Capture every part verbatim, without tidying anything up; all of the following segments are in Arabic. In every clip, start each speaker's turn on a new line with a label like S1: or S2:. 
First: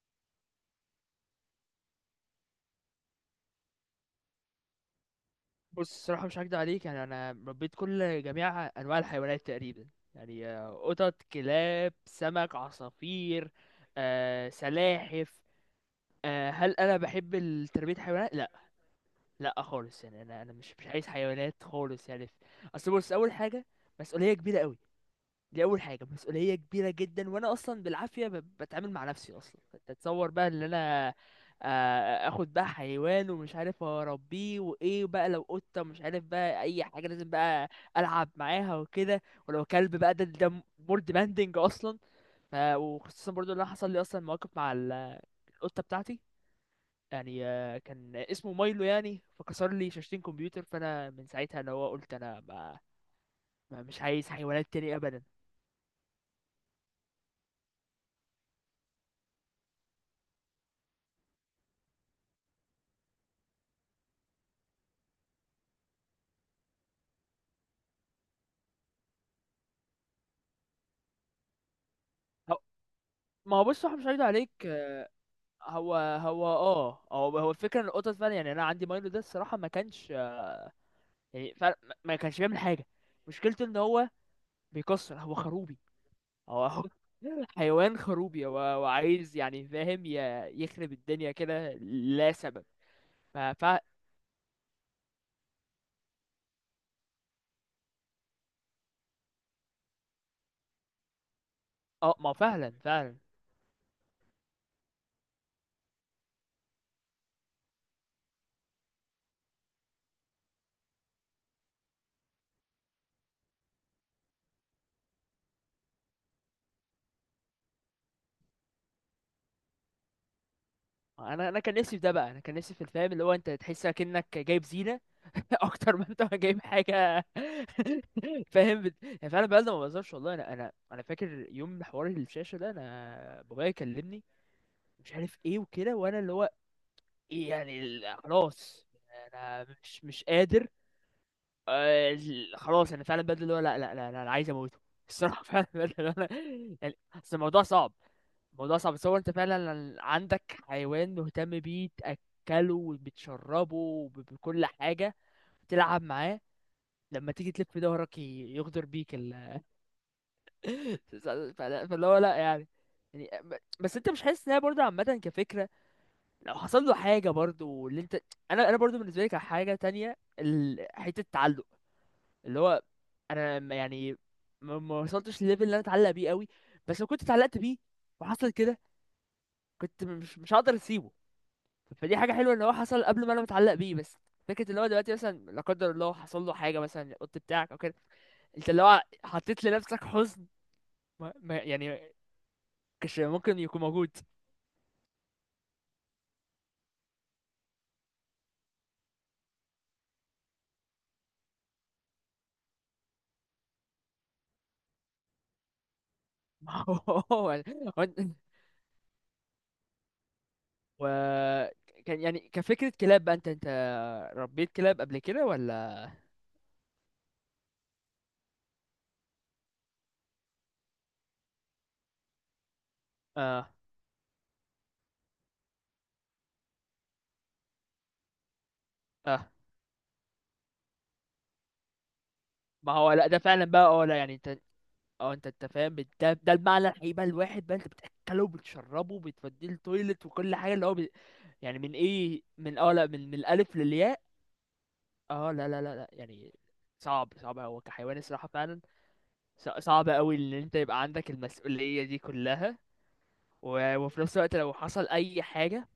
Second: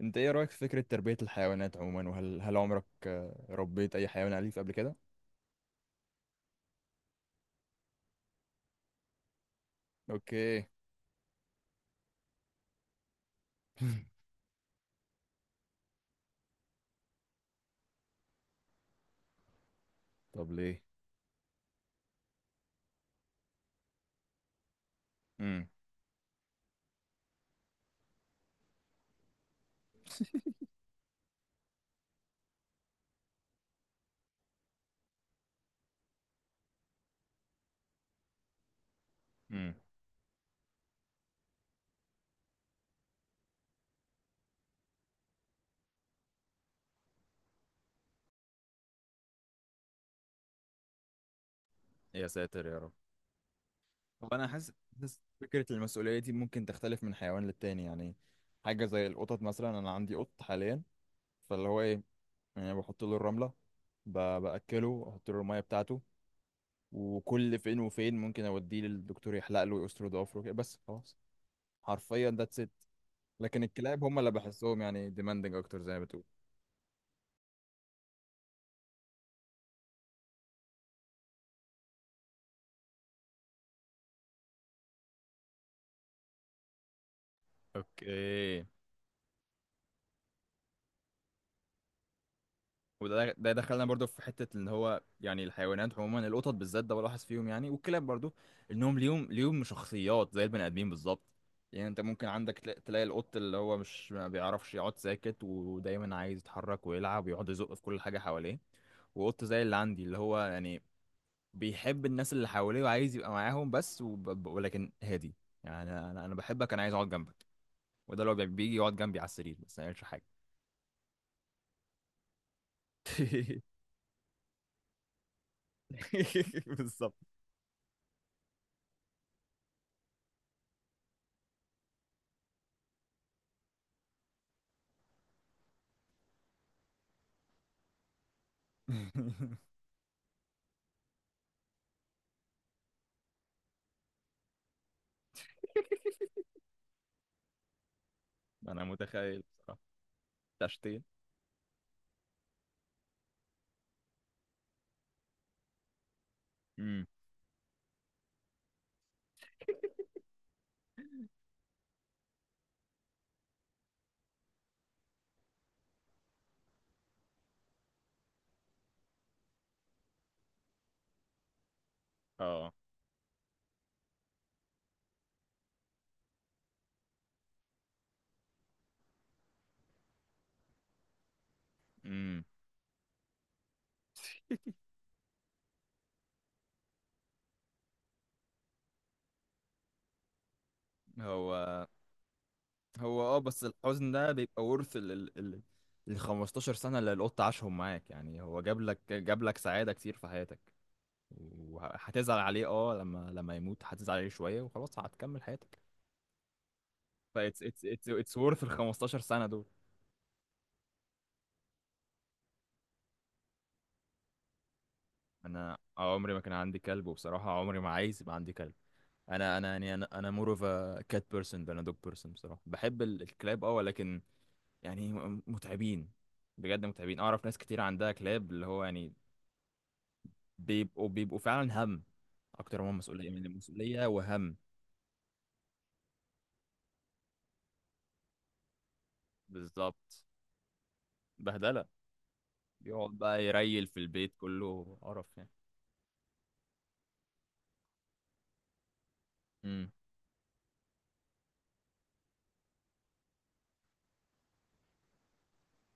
S1: انت ايه رأيك في فكرة تربية الحيوانات عموما، وهل هل عمرك آه، ربيت اي حيوان أليف قبل كده؟
S2: بص الصراحة مش هكدب عليك، يعني أنا ربيت كل جميع أنواع الحيوانات تقريبا. يعني
S1: اوكي.
S2: آه، قطط، كلاب، سمك، عصافير، آه، سلاحف. آه، هل أنا بحب ال- تربية الحيوانات؟ لأ. لأ خالص، يعني أنا
S1: طب
S2: أنا مش
S1: ليه؟
S2: مش عايز حيوانات خالص يعني. أصل بص، أول حاجة مسؤولية كبيرة أوي. دي
S1: امم.
S2: اول حاجه، مسؤوليه كبيره جدا، وانا اصلا بالعافيه ب- بتعامل مع نفسي اصلا. انت تصور بقى ان انا آه، اخد بقى حيوان ومش عارف اربيه، وايه بقى لو قطه، مش عارف بقى اي حاجه، لازم بقى العب معاها وكده. ولو
S1: امم.
S2: كلب بقى، ده ده مور ديماندنج اصلا. ف- وخصوصا برضو ان انا حصل لي اصلا مواقف مع ال- القطه بتاعتي. يعني آه، كان اسمه مايلو، يعني فكسر لي شاشتين كمبيوتر، فانا من ساعتها اللي هو قلت
S1: يا
S2: انا
S1: ساتر يا
S2: ما
S1: رب.
S2: ما- مش
S1: هو
S2: عايز
S1: انا
S2: حيوانات
S1: حاسس
S2: تاني
S1: حاسس
S2: ابدا.
S1: فكرة المسؤولية دي ممكن تختلف من حيوان للتاني يعني. حاجة زي القطط مثلا، انا عندي قط حاليا. فاللي هو ايه، يعني بحط له الرملة، ب- بأكله، احط له المية بتاعته. وكل فين وفين ممكن اوديه للدكتور يحلق له ويقصر ضوافره كده، بس خلاص. حرفيا ذاتس ات.
S2: ما
S1: لكن
S2: هو بص، هو
S1: الكلاب
S2: مش
S1: هم
S2: هيد
S1: اللي
S2: عليك.
S1: بحسهم يعني demanding اكتر
S2: هو
S1: زي ما بتقول.
S2: هو اه، هو هو الفكره ان القطط فعلا، يعني انا عندي مايلو ده الصراحه ما كانش، يعني فعلا ما ما كانش بيعمل حاجه. مشكلته ان هو بيكسر، هو خروبي. هو هو حيوان خروبي، هو
S1: اوكي.
S2: هو عايز، يعني فاهم، ي- يخرب الدنيا كده لا سبب.
S1: وده ده
S2: فف
S1: دخلنا برضو في حته ان هو يعني الحيوانات عموما، القطط بالذات ده بلاحظ فيهم يعني، والكلاب برضو، انهم ليهم ليهم شخصيات زي البني ادمين بالظبط. يعني انت
S2: اه
S1: ممكن
S2: ما
S1: عندك
S2: فعلا،
S1: تلا- تلاقي
S2: فعلا.
S1: القط اللي هو مش ما بيعرفش يقعد ساكت، ودايما عايز يتحرك ويلعب ويقعد يزق في كل حاجه حواليه. وقط زي اللي عندي اللي هو يعني بيحب الناس اللي حواليه وعايز يبقى معاهم بس، وب... ولكن هادي. يعني انا انا أنا بحبك، انا عايز اقعد جنبك. وده اللي هو بيجي يقعد جنبي على السرير بس ما يعملش حاجه.
S2: انا انا كان نفسي في ده بقى، انا كان نفسي في الفهم اللي هو انت تحس كأنك جايب زينه اكتر ما انت جايب
S1: بالظبط.
S2: حاجه. فاهم بت... يعني فعلا بقى ده ما بهزرش والله. انا انا انا فاكر يوم حوار الشاشه ده، انا بابايا كلمني، مش عارف ايه وكده، وانا اللي هو، إيه يعني ال- خلاص انا مش مش قادر. آه، ال- خلاص انا فعلا بدل اللي هو، لا لا لا لا، انا عايز اموته الصراحه. فعلا بدل اللي هو انا، يعني اصل الموضوع صعب. الموضوع
S1: انا
S2: صعب. تصور انت
S1: متخيل بصراحه.
S2: فعلا عندك
S1: تشتين.
S2: حيوان، مهتم بيه، تاكله وبتشربه وب- بكل حاجه، تلعب معاه،
S1: امم.
S2: لما تيجي تلف ظهرك ي- يغدر بيك ال... فلا- فاللي هو لا، يعني يعني ب- بس انت مش حاسس انها برضه عامة كفكرة؟ لو حصل له حاجة برضه اللي انت. انا انا برضه بالنسبة لي كحاجة تانية ال- حتة التعلق، اللي
S1: اه.
S2: هو انا ما- يعني ما ما وصلتش لليفل اللي انا اتعلق بيه قوي، بس لو كنت اتعلقت بيه وحصل كده، كنت مش مش هقدر اسيبه. فدي حاجة
S1: امم.
S2: حلوة ان هو حصل قبل ما انا متعلق بيه. بس فكرة اللي هو دلوقتي مثلا، لا قدر الله، حصل له حاجة مثلا القط بتاعك او كده، انت اللي هو حطيت لنفسك حزن. ما ما-
S1: هو.
S2: يعني كش
S1: هو اه،
S2: ممكن
S1: بس
S2: يكون
S1: الحزن
S2: موجود.
S1: ده بيبقى ورث ال ال ال ال خمسة عشر سنة سنه اللي القط عاشهم معاك يعني، هو جاب لك جاب لك سعاده كتير في حياتك. وهتزعل عليه اه، لما لما يموت هتزعل عليه شويه وخلاص هتكمل حياتك.
S2: ما هو،
S1: ف
S2: هو
S1: it's
S2: يعني-
S1: it's
S2: هو
S1: it's it's
S2: أنت،
S1: worth ال خمستاشر سنة سنه دول.
S2: و، كان يعني كفكرة كلاب بقى، انت انت ربيت كلاب قبل كده
S1: انا
S2: ولا؟
S1: آه، عمري ما كان عندي كلب، وبصراحه عمري ما عايز يبقى عندي كلب. انا انا يعني انا انا مور اوف كات بيرسون than a dog person، بصراحه بحب ال- الكلاب
S2: اه
S1: اه، ولكن يعني م- متعبين. بجد متعبين، اعرف ناس كتير عندها كلاب اللي هو يعني
S2: اه.
S1: بيبقوا بيبقوا فعلا هم اكتر ما
S2: ما
S1: هم
S2: هو لا
S1: مسؤوليه
S2: ده
S1: من
S2: فعلا بقى، اه
S1: المسؤوليه
S2: لا يعني،
S1: وهم.
S2: انت اه انت انت فاهم بت- ده، ده المعنى الحقيقي بقى، الواحد بقى انت بتاكله وبتشربه بتوديه
S1: بالظبط.
S2: التويلت وكل حاجة اللي هو بي... يعني
S1: بهدله.
S2: من ايه، من اه لا،
S1: بيقعد
S2: من من
S1: بقى
S2: الالف
S1: يريل في
S2: للياء.
S1: البيت كله، قرف يعني.
S2: اه لا لا لا لا يعني صعب، صعب هو كحيوان الصراحة فعلا. ص-
S1: امم.
S2: صعب قوي ان انت يبقى عندك المسؤولية دي كلها، و- وفي نفس الوقت لو حصل اي حاجه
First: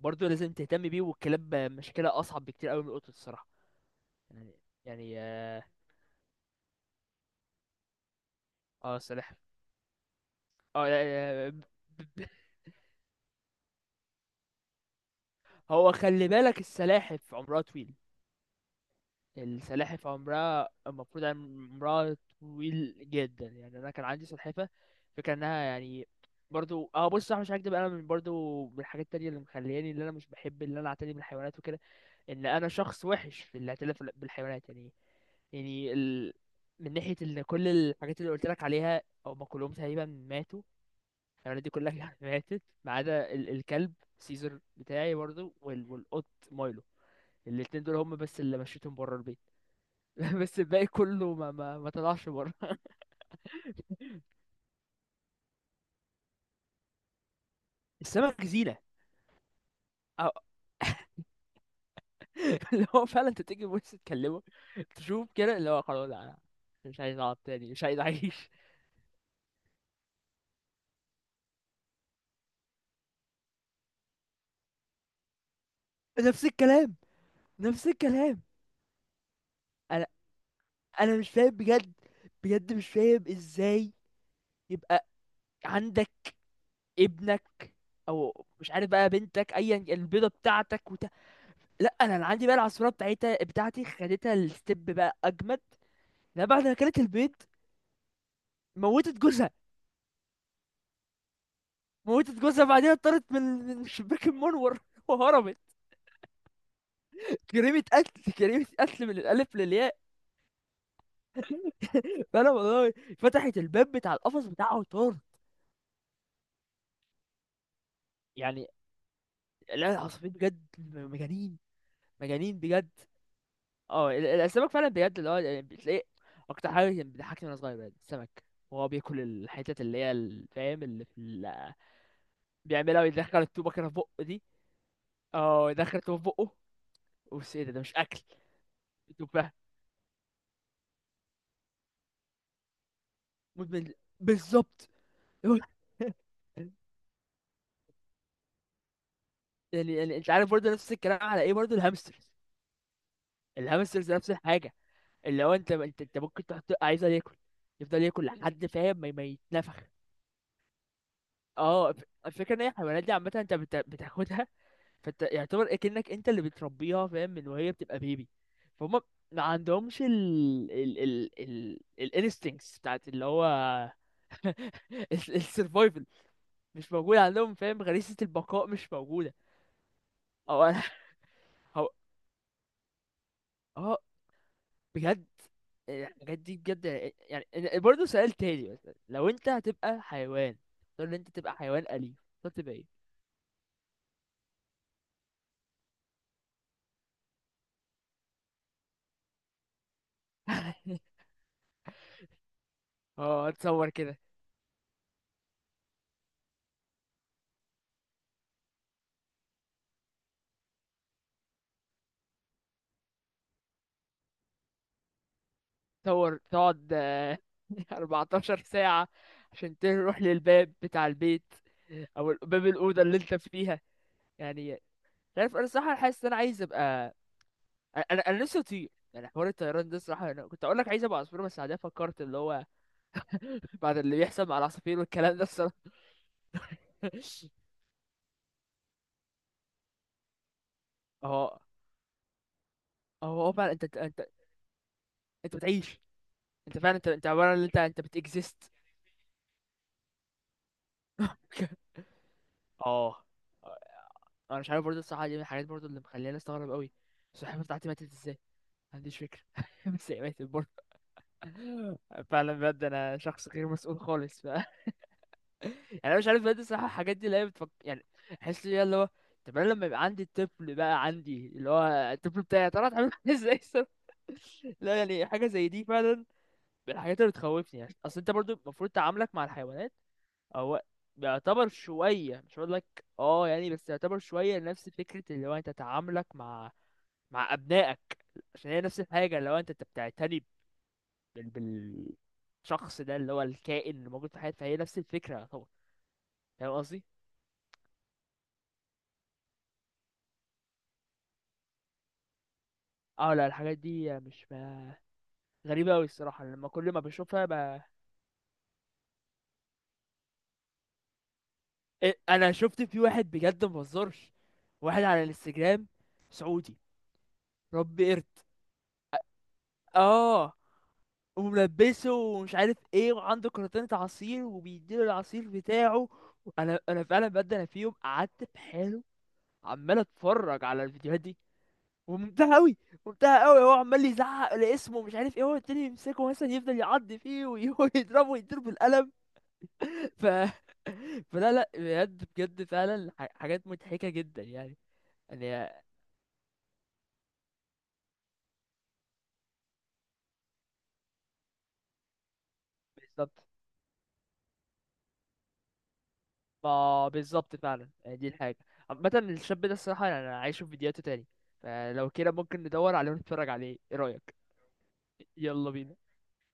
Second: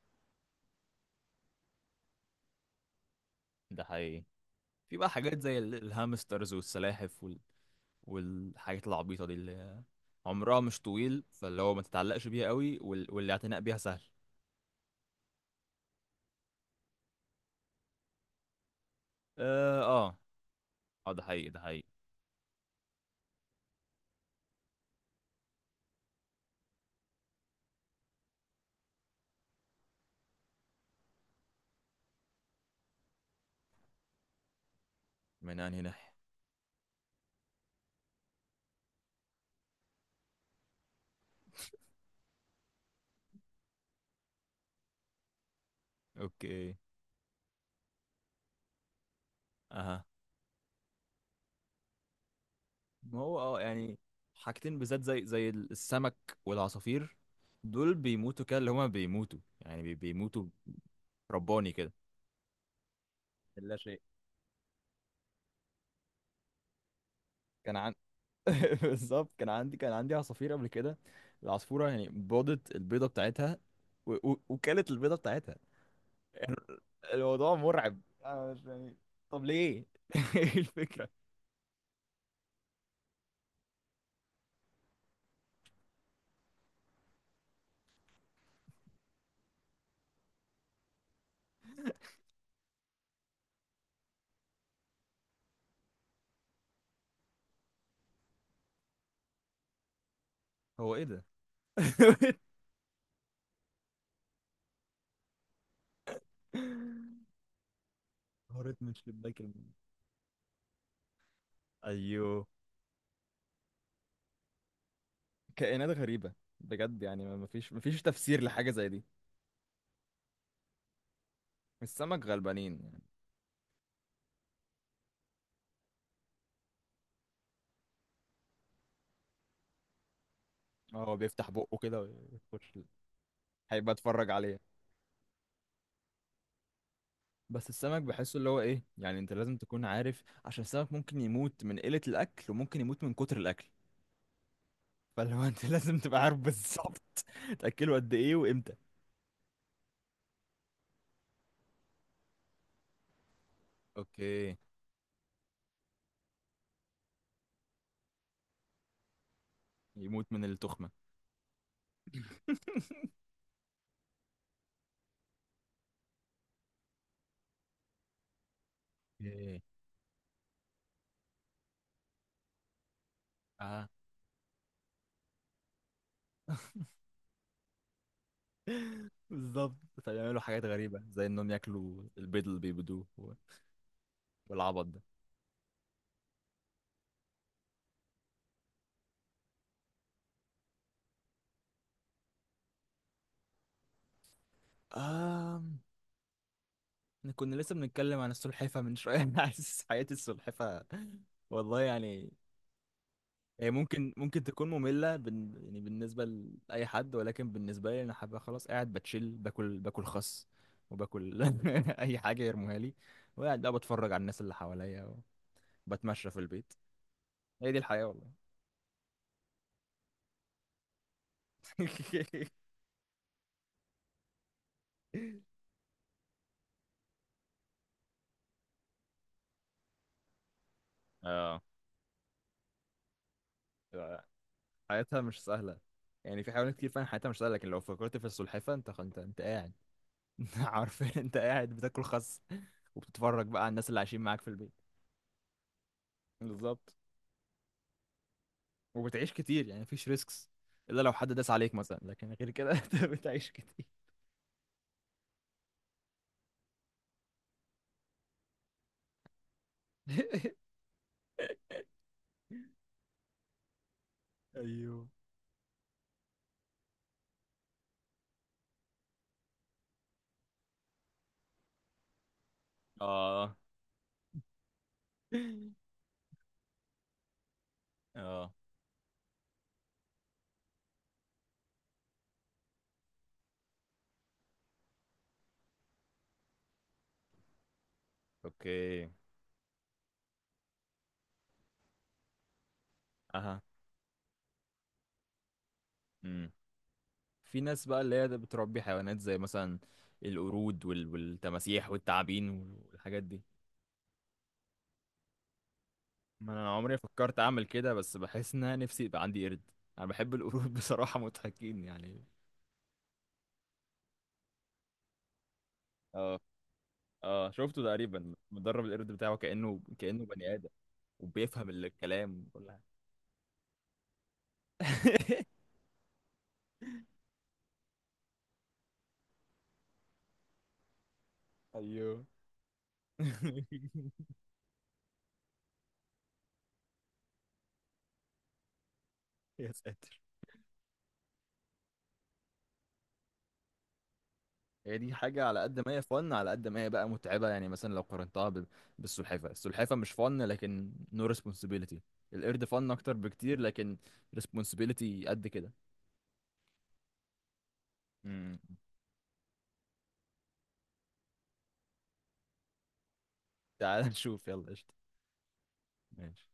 S2: برضو لازم تهتم بيه. والكلاب مشكله اصعب بكتير قوي من القطط الصراحه،
S1: ده حقيقي.
S2: يعني.
S1: في بقى
S2: يعني
S1: حاجات زي
S2: اه.
S1: ال- الهامسترز والسلاحف وال... والحاجات
S2: آه،
S1: العبيطه دي
S2: السلاحف،
S1: اللي عمرها مش
S2: اه لا،
S1: طويل،
S2: آه،
S1: فاللي
S2: ب-
S1: هو ما
S2: ب-
S1: تتعلقش بيها قوي، وال... والاعتناء بيها سهل.
S2: هو خلي بالك السلاحف عمرها طويل.
S1: اه.
S2: السلاحف
S1: اه.
S2: عمرها،
S1: آه، ده
S2: المفروض يعني
S1: حقيقي، ده حقيقي.
S2: عمرها طويل جدا. يعني انا كان عندي سلحفه، فكره انها يعني، برضو اه بص صح مش هكدب، انا من برضو من الحاجات التانية اللي مخلياني اللي انا مش بحب اللي انا اعتني بالحيوانات وكده، ان انا شخص وحش في الاعتلاف بالحيوانات يعني.
S1: من انهي
S2: يعني
S1: ناحية؟
S2: ال... من ناحية ان كل الحاجات اللي قلت لك عليها، او ما كلهم تقريبا ماتوا. الحيوانات دي كلها ماتت، ما عدا ال... الكلب سيزر بتاعي برضو وال... والقط
S1: اوكي.
S2: مايلو. الاتنين دول هم بس اللي مشيتهم بره البيت.
S1: اها.
S2: بس الباقي كله ما ما, ما طلعش بره.
S1: ما هو اه يعني، حاجتين بالذات زي زي السمك والعصافير، دول بيموتوا
S2: السمك
S1: كده اللي
S2: زينة،
S1: هما بيموتوا يعني، بي-
S2: أو...
S1: بيموتوا. رباني كده.
S2: اللي هو فعلا انت تيجي
S1: لا
S2: بص
S1: شيء.
S2: تكلمه، تشوف كده اللي هو خلاص، لا أنا مش عايز اقعد تاني،
S1: كان
S2: مش
S1: عن.
S2: عايز اعيش.
S1: بالظبط، كان عندي كان عندي عصافير قبل كده. العصفورة يعني بيضت البيضة بتاعتها، و... و... وكلت البيضة بتاعتها.
S2: نفس الكلام.
S1: الموضوع
S2: نفس
S1: مرعب،
S2: الكلام.
S1: انا مش يعني. طب ليه؟ ايه الفكرة؟
S2: انا مش فاهم بجد، بجد مش فاهم ازاي يبقى عندك ابنك، او مش عارف بقى بنتك، ايا البيضه بتاعتك وت... لا، انا اللي عندي بقى العصفوره بتاعتها بتاعتي خدتها الستيب بقى اجمد. لما بعد ما كانت البيض، موتت جوزها.
S1: هو ايه ده؟
S2: موتت جوزها، بعدين اتطرت من من الشباك المنور وهربت. جريمة قتل، جريمة
S1: هورت من
S2: قتل من
S1: شباك
S2: الألف
S1: المنام.
S2: للياء.
S1: ايوه.
S2: فأنا والله فتحت الباب بتاع القفص بتاعه وطار.
S1: كائنات غريبة. بجد يعني ما ما فيش ما فيش تفسير
S2: يعني
S1: لحاجة زي دي.
S2: لا، العصافير بجد مجانين،
S1: السمك
S2: مجانين
S1: غلبانين
S2: بجد.
S1: يعني.
S2: اه ال- ال- السمك فعلا بجد، اللي هو يعني بتلاقي اكتر حاجه كان بتضحكني وانا صغير بجد السمك، وهو بياكل الحتت اللي هي ال- فاهم اللي
S1: هو
S2: في ال...
S1: بيفتح بقه كده ويخش ال-
S2: بيعملها ويدخل التوبه كده
S1: هيبقى
S2: في بقه
S1: اتفرج
S2: دي.
S1: عليه.
S2: اه يدخل التوبه في بقه، بص ايه
S1: بس
S2: ده، ده مش
S1: السمك
S2: اكل.
S1: بحسه اللي هو ايه يعني، انت
S2: تبقى
S1: لازم تكون عارف عشان السمك ممكن يموت من قلة الاكل وممكن يموت من كتر الاكل.
S2: مدمن. بالظبط.
S1: فاللي هو انت لازم تبقى عارف بالظبط تاكله قد ايه وامتى.
S2: يعني، يعني انت عارف برضه نفس الكلام على ايه، برضه الهامسترز. الهامسترز نفس
S1: اوكي.
S2: الحاجه، اللي هو انت انت انت ممكن تحط عايزه ياكل، يفضل ياكل لحد فاهم ما ما يتنفخ.
S1: يموت من التخمة.
S2: اه الف- الفكره ان هي الحيوانات دي عامه، انت بت- بتاخدها، فانت يعتبر اكنك انت اللي بتربيها، فاهم، من وهي بتبقى بيبي. فهم. ما
S1: ايه.
S2: عندهمش ال ال ال ال الانستنكتس بتاعت اللي هو
S1: اه.
S2: السرفايفل. مش موجود عندهم، فاهم، غريزة البقاء مش موجودة.
S1: بالظبط. فبيعملوا
S2: او
S1: حاجات
S2: انا
S1: غريبة زي انهم
S2: هو،
S1: ياكلوا البيض اللي بيبيضوه و-
S2: اه.
S1: والعبط ده.
S2: بجد يعني الحاجات دي بجد. يعني إن- برضه سؤال تاني مثلا، لو انت هتبقى حيوان، تقول ان انت تبقى حيوان أليف، تختار تبقى ايه؟
S1: آم... إحنا كنا لسه بنتكلم عن السلحفة من شوية. أنا حاسس حياة السلحفة، والله يعني.
S2: اه
S1: هي
S2: اتصور
S1: ممكن
S2: كده.
S1: ممكن تكون مملة بن... يعني بالنسبة لأي حد، ولكن بالنسبة لي أنا حابة خلاص، قاعد بتشيل باكل باكل خس، وباكل أي حاجة يرموها لي، وقاعد بقى بتفرج على الناس اللي حواليا، وبتمشى في
S2: تطور
S1: البيت.
S2: تقعد آه،
S1: هي دي الحياة والله.
S2: اربعة عشر ساعة عشان تروح للباب بتاع البيت، او باب الأوضة اللي انت فيها، يعني. مش عارف، انا الصراحة حاسس ان انا عايز ابقى، انا انا نفسي اطير، يعني حوار الطيران ده الصراحة. انا كنت اقول لك عايز ابقى عصفور، بس
S1: اه.
S2: بعدين فكرت اللي هو، بعد اللي بيحصل مع العصافير
S1: حياتها
S2: والكلام ده
S1: مش
S2: الصراحة.
S1: سهله. يعني في حيوانات كتير فعلا حياتها مش سهله، لكن لو فكرت في السلحفاه انت انت انت قاعد. عارفين انت
S2: اه،
S1: قاعد بتاكل خس،
S2: اه
S1: وبتتفرج
S2: هو
S1: بقى على
S2: فعلا انت
S1: الناس
S2: انت
S1: اللي
S2: انت
S1: عايشين معاك في البيت.
S2: انت بتعيش. انت
S1: بالظبط.
S2: فعلا، انت انت عبارة عن، انت انت بتكزيست.
S1: وبتعيش كتير، يعني مفيش ريسكس الا لو حد داس عليك مثلا، لكن غير كده انت
S2: اه.
S1: بتعيش كتير.
S2: انا مش عارف برضه الصراحه، دي من الحاجات برضه اللي مخليني استغرب قوي. السلحفاه بتاعتي ماتت ازاي، ما عنديش فكرة. بس لعبت البورد. فعلا بجد انا شخص غير مسؤول خالص ف يعني.
S1: ايوه.
S2: انا مش عارف بجد الصراحة، الحاجات دي اللي هي بتفك... يعني احس ليها اللي هو، طب انا لما يبقى عندي الطفل، بقى عندي اللي هو الطفل بتاعي، يا ترى هتعمل معاه ازاي
S1: اه.
S2: الصراحة؟ لا يعني حاجة زي دي فعلا من الحاجات اللي بتخوفني، يعني اصل انت
S1: اه.
S2: برضو المفروض تعاملك مع الحيوانات هو بيعتبر شوية، مش هقول لك اه يعني، بس يعتبر شوية نفس فكرة اللي هو انت تعاملك مع مع ابنائك. عشان هي نفس
S1: اوكي.
S2: الحاجة، اللي هو انت انت بتعتني بال... بالشخص ده، اللي هو
S1: اها.
S2: الكائن اللي موجود في حياتي، فهي نفس الفكرة طبعا.
S1: امم.
S2: فاهم قصدي؟
S1: في ناس بقى اللي هي بتربي حيوانات زي مثلا القرود وال... والتماسيح والتعابين والحاجات
S2: اه
S1: دي.
S2: لا الحاجات دي مش ما... غريبة أوي الصراحة،
S1: ما
S2: لما
S1: انا
S2: كل
S1: عمري
S2: ما
S1: فكرت
S2: بشوفها
S1: اعمل
S2: ب...
S1: كده، بس بحس ان انا نفسي يبقى عندي قرد. انا بحب القرود، بصراحة مضحكين
S2: إيه،
S1: يعني.
S2: أنا شفت في واحد بجد مبهزرش، واحد على الانستجرام
S1: اه.
S2: سعودي،
S1: اه شفته
S2: ربي قرد،
S1: تقريبا، مدرب القرد بتاعه كأنه كأنه
S2: اه،
S1: بني آدم، وبيفهم
S2: وملبسه
S1: الكلام
S2: ومش
S1: وكل
S2: عارف
S1: حاجة.
S2: ايه، وعنده كرتونة عصير وبيديله العصير بتاعه. انا انا فعلا بجد، انا في يوم قعدت في حاله عمال اتفرج على الفيديوهات دي،
S1: ايوه.
S2: وممتعة قوي. ممتعة قوي، هو عمال يزعق لاسمه مش عارف ايه، هو التاني يمسكه مثلا، يفضل يعض فيه ويضربه ويضربه بالقلم.
S1: يا ساتر.
S2: ف فلا لا بجد، بجد فعلا ح- حاجات مضحكة جدا يعني.
S1: هي دي حاجة، على
S2: يعني
S1: قد ما هي فن على قد ما هي بقى متعبة، يعني مثلا لو قارنتها ب- بالسلحفة السلحفة مش فن لكن نو responsibility. القرد فن اكتر
S2: بالظبط.
S1: بكتير، لكن responsibility قد كده.
S2: ما بالظبط فعلا، يعني دي الحاجة
S1: مم.
S2: عامة. الشاب ده الصراحة يعني، أنا عايشه في فيديوهاته تاني. فلو كده ممكن ندور عليه ونتفرج عليه، ايه
S1: تعال
S2: رأيك؟
S1: نشوف يلا قشطة.
S2: يلا بينا.
S1: ماشي.